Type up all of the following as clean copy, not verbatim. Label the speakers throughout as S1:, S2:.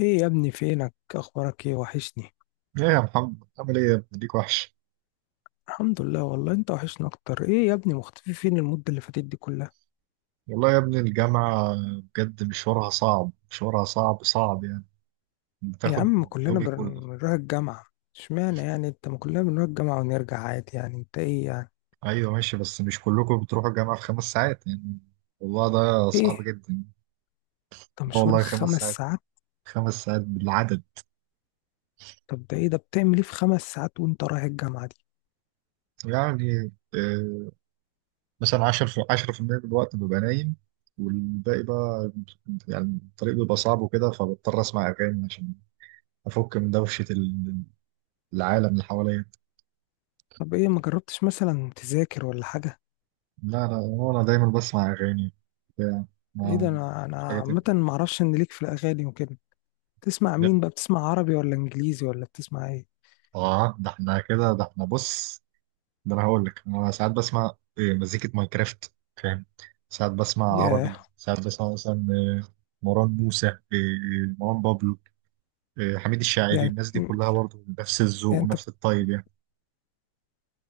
S1: ايه يا ابني؟ فينك؟ اخبارك ايه؟ وحشني.
S2: ايه يا محمد، عامل ايه يا ابني؟ ليك وحش.
S1: الحمد لله، والله انت وحشنا اكتر. ايه يا ابني مختفي فين المدة اللي فاتت دي كلها؟
S2: والله يا ابني الجامعة بجد مشوارها صعب، مشوارها صعب صعب يعني.
S1: يا عم، ما
S2: بتاخد
S1: كلنا
S2: يومي كله.
S1: بنروح الجامعة. اشمعنى يعني انت؟ ما كلنا بنروح الجامعة ونرجع عادي. يعني انت ايه يعني؟
S2: ايوه ماشي، بس مش كلكم بتروحوا الجامعة في 5 ساعات يعني. والله ده صعب
S1: ايه؟
S2: جدا.
S1: انت
S2: آه
S1: مشوارك
S2: والله خمس
S1: خمس
S2: ساعات
S1: ساعات
S2: 5 ساعات بالعدد.
S1: طب ده ايه ده؟ بتعمل ايه في 5 ساعات وانت رايح الجامعة دي؟
S2: يعني مثلا 10% من الوقت ببقى نايم، والباقي بقى يعني الطريق بيبقى صعب وكده، فبضطر اسمع اغاني عشان افك من دوشة العالم اللي حواليا.
S1: طب ايه؟ ما جربتش مثلا تذاكر ولا حاجة؟
S2: لا لا، هو أنا دايما بسمع أغاني بتاع،
S1: ايه
S2: ما
S1: ده؟ انا
S2: مش حاجة
S1: عامة
S2: تانية.
S1: ما اعرفش ان ليك في الاغاني وكده. تسمع
S2: ده-
S1: مين بقى؟ بتسمع عربي ولا انجليزي ولا بتسمع ايه؟
S2: ده احنا كده، ده احنا بص، ده أنا هقول لك. أنا ساعات بسمع إيه؟ مزيكة ماينكرافت، فاهم. ساعات بسمع عربي،
S1: ياه.
S2: ساعات بسمع مثلا مروان موسى، مروان بابلو، حميد الشاعري.
S1: يعني
S2: الناس دي
S1: يعني
S2: كلها برضه نفس الذوق
S1: انت.
S2: ونفس الطيب يعني.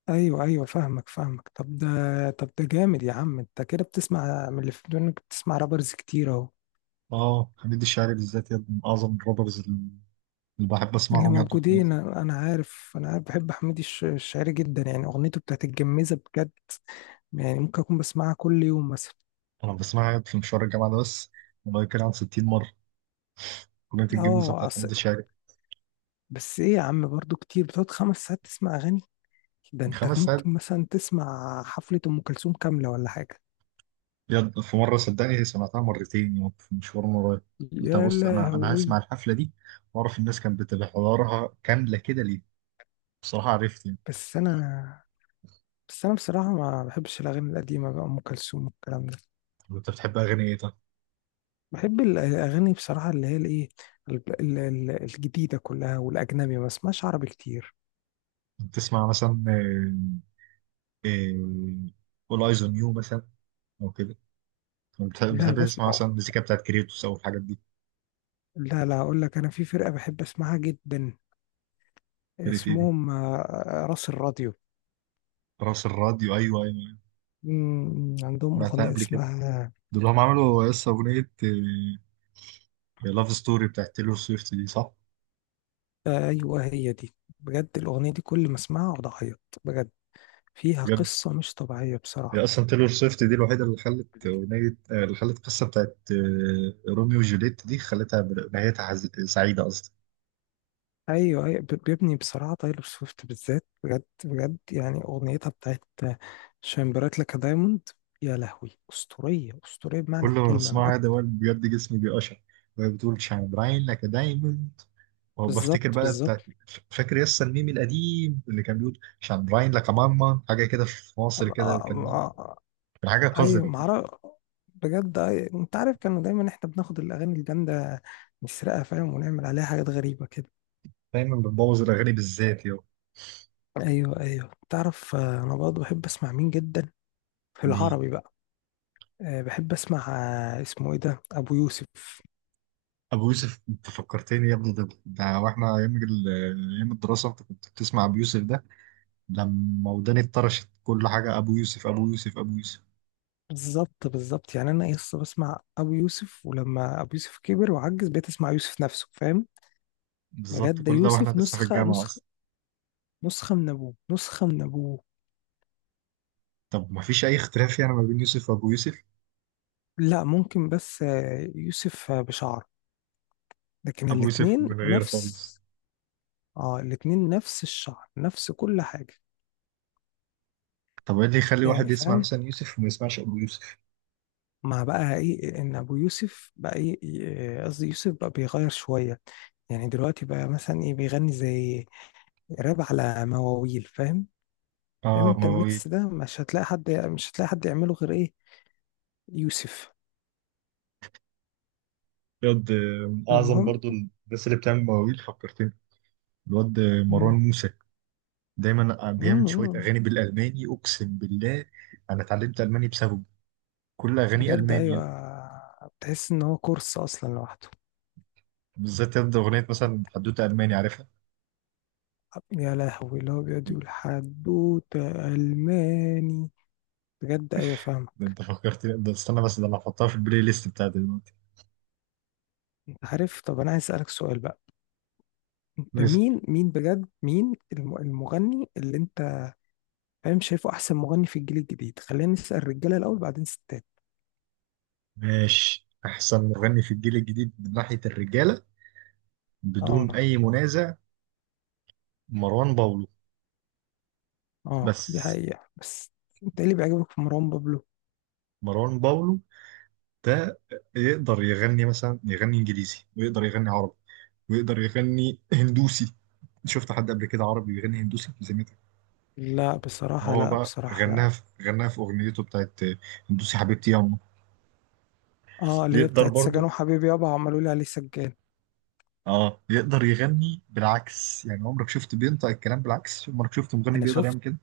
S1: ايوه، ايوه، فاهمك، فاهمك. طب ده. طب ده جامد يا عم. انت كده بتسمع من اللي في ودنك، بتسمع رابرز كتير اهو.
S2: آه حميد الشاعري بالذات يد من أعظم الرابرز اللي بحب
S1: اللي
S2: أسمعهم يعني.
S1: موجودين، انا عارف، انا عارف بحب حميد الشاعري جدا. يعني اغنيته بتاعت الجميزه بجد. يعني ممكن اكون بسمعها كل يوم مثلا.
S2: أنا بسمعها في مشوار الجامعة ده بس، والله كان عن 60 مرة أغنية الجميزة
S1: اه.
S2: بتاعت حميد الشاعري.
S1: بس ايه يا عم؟ برضو كتير بتقعد 5 ساعات تسمع اغاني؟ ده انت
S2: 5 ساعات.
S1: ممكن مثلا تسمع حفله ام كلثوم كامله ولا حاجه.
S2: في مرة صدقني سمعتها مرتين يوم، في مشوار مرة. انت
S1: يا
S2: بص، انا هسمع
S1: لهوي.
S2: الحفلة دي واعرف الناس كانت بتبقى حضورها كاملة كده ليه. بصراحة عرفت يعني.
S1: بس انا بس انا بصراحه ما بحبش الاغاني القديمه بقى، ام كلثوم والكلام ده.
S2: طب انت بتحب اغاني ايه طيب؟
S1: بحب الأغاني بصراحة اللي هي الإيه، الجديدة كلها. والأجنبي ما بسمعش عربي كتير.
S2: بتسمع مثلا اول ايز اون يو مثلا، او كده؟ طب بتحب
S1: لا،
S2: بتحب تسمع مثلا المزيكا بتاعت كريتوس او الحاجات دي؟
S1: لا، لا، أقول لك أنا في فرقة بحب أسمعها جدا.
S2: كريت ايه دي؟
S1: اسمهم راس الراديو.
S2: راس الراديو؟ ايوه ايوه أيوه.
S1: عندهم
S2: سمعتها
S1: أغنية
S2: قبل كده.
S1: اسمها.
S2: دول هم عملوا لسه اغنية لاف ستوري بتاعت تيلور سويفت دي صح؟
S1: أيوه هي دي. بجد الأغنية دي كل ما أسمعها أقعد أعيط بجد. فيها
S2: بجد.
S1: قصة مش طبيعية
S2: هي
S1: بصراحة.
S2: اصلا تايلور سويفت دي الوحيده اللي خلت اغنيه، اللي خلت القصه بتاعت روميو وجوليت دي خلتها نهايتها سعيده اصلا.
S1: ايوه، ايوه، بيبني بصراحه. تايلور سويفت بالذات بجد بجد. يعني اغنيتها بتاعت شاين برايت لك دايموند. يا لهوي، اسطوريه اسطوريه
S2: كل
S1: بمعنى
S2: ما
S1: الكلمه، من
S2: بسمعها ده
S1: اكتر.
S2: وأنا بجد جسمي بيقشعر وهي بتقول شاين براين لك دايموند، وبفتكر
S1: بالظبط،
S2: بقى
S1: بالظبط.
S2: بتاعت، فاكر يس الميم القديم اللي كان بيقول شاين براين لك ماما حاجه كده في مصر
S1: آه،
S2: كده. كان مين؟
S1: آه، آه.
S2: كان حاجه
S1: ايوه،
S2: قذره كده.
S1: معرف. بجد أيوة. انت عارف، كانوا دايما احنا بناخد الاغاني الجامده نسرقها، فاهم، ونعمل عليها حاجات غريبه كده.
S2: دايما بتبوظ الاغاني بالذات يا.
S1: ايوه، ايوه، تعرف. انا برضه بحب اسمع مين جدا، في
S2: مين.
S1: العربي بقى. بحب اسمع اسمه ايه ده؟ ابو يوسف.
S2: ابو يوسف انت فكرتني يا ابني، ده واحنا ايام ايام الدراسه، انت كنت بتسمع ابو يوسف ده. لما وداني اتطرشت كل حاجة أبو يوسف أبو يوسف أبو يوسف.
S1: بالظبط، بالظبط. يعني انا لسه بسمع ابو يوسف، ولما ابو يوسف كبر وعجز بقيت اسمع يوسف نفسه، فاهم.
S2: بالظبط
S1: بجد ده
S2: كل ده وإحنا
S1: يوسف
S2: لسه في
S1: نسخه
S2: الجامعة
S1: نسخه،
S2: أصلا.
S1: نسخه من ابوه، نسخه من ابوه.
S2: طب ما فيش أي اختلاف يعني ما بين يوسف وأبو يوسف.
S1: لا، ممكن، بس يوسف بشعر، لكن
S2: أبو يوسف
S1: الاتنين
S2: من غير خالص.
S1: نفس. اه، الاتنين نفس الشعر، نفس كل حاجه.
S2: طب إيه اللي يخلي
S1: يعني
S2: واحد يسمع
S1: فاهم؟
S2: مثلا يوسف وما يسمعش أبو يوسف؟
S1: مع بقى ايه ان ابو يوسف بقى ايه، إيه، قصدي يوسف بقى بيغير شويه. يعني دلوقتي بقى مثلا ايه؟ بيغني زي راب على مواويل، فاهم. فاهم
S2: آه
S1: انت
S2: مواويل.
S1: الميكس ده مش هتلاقي حد، مش هتلاقي حد يعمله غير ايه؟ يوسف.
S2: الواد من أعظم
S1: المهم.
S2: برضو الناس اللي بتعمل مواويل، فكرتني. الواد مروان
S1: مم.
S2: موسى دايما بيعمل شوية
S1: مم.
S2: أغاني بالألماني أقسم بالله. أنا اتعلمت ألماني بسببه، كل أغانيه
S1: بجد، ايوه.
S2: ألمانية.
S1: بتحس ان هو كورس اصلا لوحده.
S2: بالذات يد أغنية مثلا حدوتة ألماني عارفها.
S1: يا لهوي، اللي هو بيقعد يقول حدوته الماني. بجد، ايوه، فاهمه.
S2: ده انت فكرتني، ده استنى بس، ده انا هحطها في البلاي ليست بتاعتي دلوقتي.
S1: انت عارف؟ طب انا عايز اسالك سؤال بقى. انت
S2: بس
S1: مين بجد، مين المغني اللي انت فاهم، شايفه احسن مغني في الجيل الجديد؟ خلينا نسال الرجاله الاول، بعدين ستات.
S2: ماشي، احسن مغني في الجيل الجديد من ناحية الرجالة
S1: اه.
S2: بدون اي منازع مروان باولو.
S1: اه، دي
S2: بس.
S1: حقيقه بس. انت ايه اللي بيعجبك في مروان بابلو؟
S2: مروان باولو ده يقدر يغني مثلا، يغني انجليزي ويقدر يغني عربي ويقدر يغني هندوسي. شفت حد قبل كده عربي بيغني هندوسي زميلك؟
S1: لا بصراحة،
S2: هو
S1: لا
S2: بقى
S1: بصراحة،
S2: غناها
S1: لا.
S2: في غناها في اغنيته بتاعت هندوسي حبيبتي يا أمه.
S1: اه، اللي هي
S2: يقدر
S1: بتاعت
S2: برضه،
S1: سجن وحبيبي يابا عملوا لي عليه سجان.
S2: اه يقدر يغني بالعكس يعني. عمرك شفت بينطق الكلام بالعكس؟ عمرك شفت مغني
S1: انا
S2: بيقدر يعمل
S1: شفت.
S2: كده؟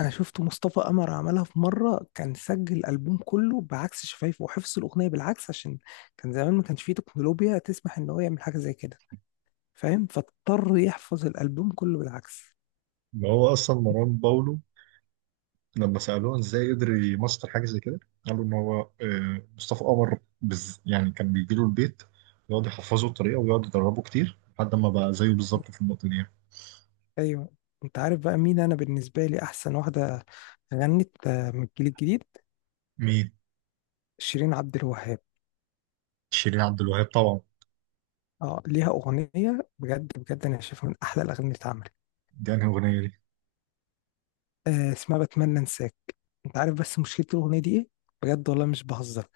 S1: انا شفت مصطفى قمر عملها في مرة، كان سجل الالبوم كله بعكس شفايفه وحفظ الاغنية بالعكس عشان كان زمان ما كانش فيه تكنولوجيا تسمح ان هو يعمل حاجة زي كده، فاهم، فاضطر يحفظ الالبوم كله بالعكس.
S2: ما هو اصلا مروان باولو لما سالوه ازاي قدر يمسطر حاجه زي كده، قالوا ان هو مصطفى قمر بز يعني، كان بيجي له البيت يقعد يحفظه الطريقه ويقعد يدربه كتير لحد ما بقى زيه بالظبط في النقطه دي.
S1: ايوه. انت عارف بقى مين انا بالنسبة لي احسن واحدة غنت من الجيل الجديد؟
S2: مين.
S1: شيرين عبد الوهاب.
S2: شيرين عبد الوهاب طبعا.
S1: اه، ليها اغنية بجد بجد انا شايفها من احلى الاغاني اللي اتعملت.
S2: دي انهي اغنيه دي؟
S1: اسمها بتمنى انساك. انت عارف بس مشكلة الأغنية دي ايه؟ بجد والله مش بهزر.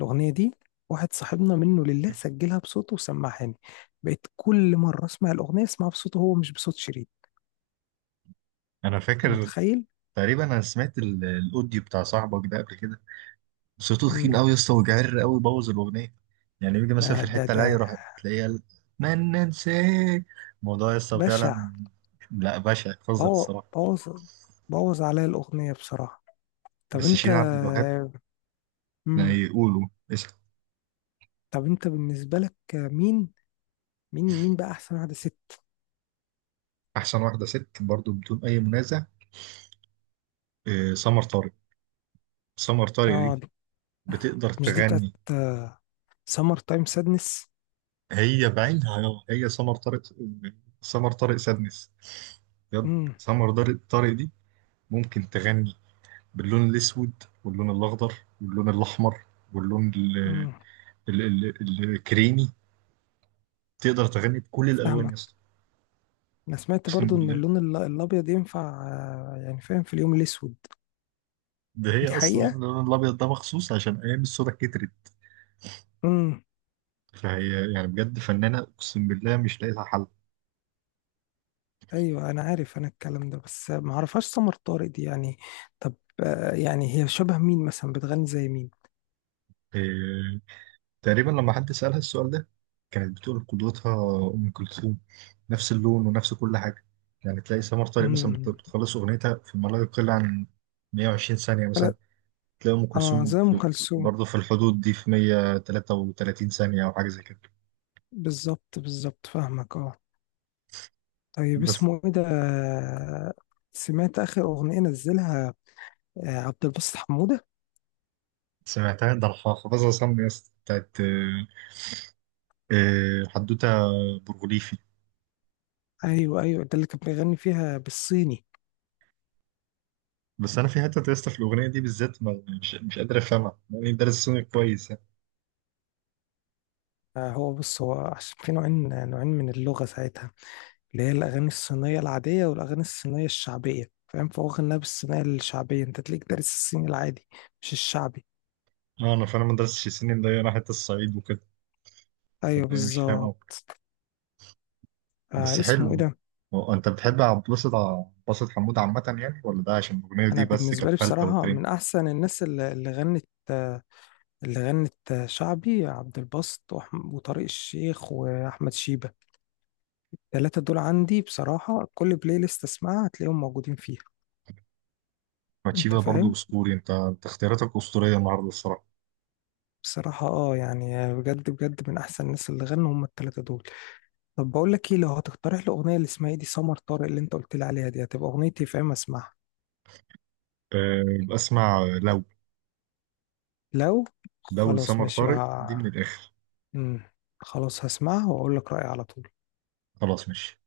S1: الأغنية دي، واحد صاحبنا منه لله سجلها بصوته وسمعهاني، بقيت كل مرة اسمع الأغنية اسمعها بصوته هو، مش بصوت شريط.
S2: انا
S1: انت
S2: فاكر،
S1: متخيل؟
S2: تقريبا انا سمعت الاوديو بتاع صاحبك ده قبل كده. صوته تخين
S1: مم.
S2: قوي يا اسطى وجعر قوي، بوظ الاغنيه. يعني يجي مثلا
S1: ده
S2: في
S1: ده
S2: الحته اللي
S1: ده
S2: هي يروح تلاقيها، قال، من ننساه. الموضوع يا اسطى
S1: بشع.
S2: فعلا. لا بشع، قذر
S1: بوظ.
S2: الصراحه.
S1: بوظ. بوظ عليا الأغنية بصراحة. طب
S2: بس
S1: انت.
S2: شيرين عبد الوهاب يعني
S1: مم.
S2: يقولوا اسم.
S1: طب انت بالنسبة لك مين؟ مين بقى أحسن واحدة ست؟
S2: احسن واحده ست برضو بدون اي منازع سمر طارق. سمر طارق
S1: اه،
S2: دي بتقدر
S1: مش دي بتاعت
S2: تغني.
S1: سمر تايم سادنس؟
S2: هي بعينها، هي سمر طارق، سمر طارق سادنس. بجد. سمر طارق دي ممكن تغني باللون الاسود واللون الاخضر واللون الاحمر واللون ال ال الكريمي. تقدر تغني بكل الالوان يا
S1: فاهمك.
S2: اسطى.
S1: انا سمعت
S2: اقسم
S1: برضو ان
S2: بالله.
S1: اللون الابيض ينفع يعني فاهم في اليوم الاسود.
S2: ده هي
S1: دي
S2: اصلا
S1: حقيقة.
S2: عامله اللون الابيض ده مخصوص عشان ايام الصودا كترت.
S1: امم.
S2: فهي يعني بجد فنانه، اقسم بالله مش لاقي لها حل.
S1: ايوه انا عارف انا الكلام ده، بس ما اعرفهاش سمر طارق دي يعني. طب يعني هي شبه مين مثلا؟ بتغني زي مين؟
S2: إيه. تقريبا لما حد سالها السؤال ده كانت بتقول قدوتها ام كلثوم، نفس اللون ونفس كل حاجه. يعني تلاقي سمر طارق مثلا
S1: امم.
S2: بتخلص اغنيتها في ما لا يقل عن 120 ثانيه مثلا،
S1: لا.
S2: تلاقي ام
S1: اه،
S2: كلثوم
S1: زي ام
S2: في
S1: كلثوم.
S2: برضه في الحدود دي في 133 ثانيه او حاجه زي كده.
S1: بالظبط، بالظبط، فاهمك، اه. طيب
S2: بس
S1: اسمه ايه ده سمعت اخر اغنية نزلها عبد الباسط حمودة؟
S2: سمعتها، ده الحاخة بس أصمم يا اسطى بتاعت حدوتة برغوليفي.
S1: ايوه، ايوه، ده اللي كان بيغني فيها بالصيني.
S2: بس أنا في حتة يا اسطى في الأغنية دي بالذات، مش قادر أفهمها يعني، دارس سوني كويس يعني.
S1: هو بص، هو عشان في نوعين نوعين من اللغة ساعتها، اللي هي الأغاني الصينية العادية والأغاني الصينية الشعبية، فاهم، فهو غناها بالصينية الشعبية. أنت تلاقيك دارس الصيني العادي، مش الشعبي.
S2: أه أنا فعلا ما درستش سنين، ده أنا حتة الصعيد وكده.
S1: أيوه
S2: طب أنا مش فاهم أوي.
S1: بالظبط.
S2: بس
S1: اسمه
S2: حلو.
S1: إيه ده؟
S2: هو أنت بتحب عبد الباسط حمود عامة يعني ولا ده عشان الأغنية دي
S1: أنا
S2: بس
S1: بالنسبة
S2: كانت
S1: لي
S2: فلتة
S1: بصراحة
S2: وترند؟
S1: من أحسن الناس اللي غنت اللي غنت شعبي، عبد الباسط وطارق الشيخ وأحمد شيبة. التلاتة دول عندي بصراحة، كل بلاي ليست أسمعها هتلاقيهم موجودين فيها. أنت
S2: ماتشيفا برضه
S1: فاهم؟
S2: أسطوري. أنت اختياراتك أسطورية النهاردة الصراحة.
S1: بصراحة اه، يعني بجد بجد من أحسن الناس اللي غنوا هم التلاتة دول. طب بقول لك ايه؟ لو هتقترح لي اغنيه لاسماعيلي سمر طارق اللي انت قلت لي عليها دي، هتبقى اغنيتي في اما اسمعها.
S2: أه بسمع لو،
S1: لو، خلاص
S2: لسمر
S1: ماشي
S2: طارق دي
S1: بقى.
S2: من الآخر.
S1: امم. خلاص هسمعها واقول لك رايي على طول.
S2: خلاص ماشي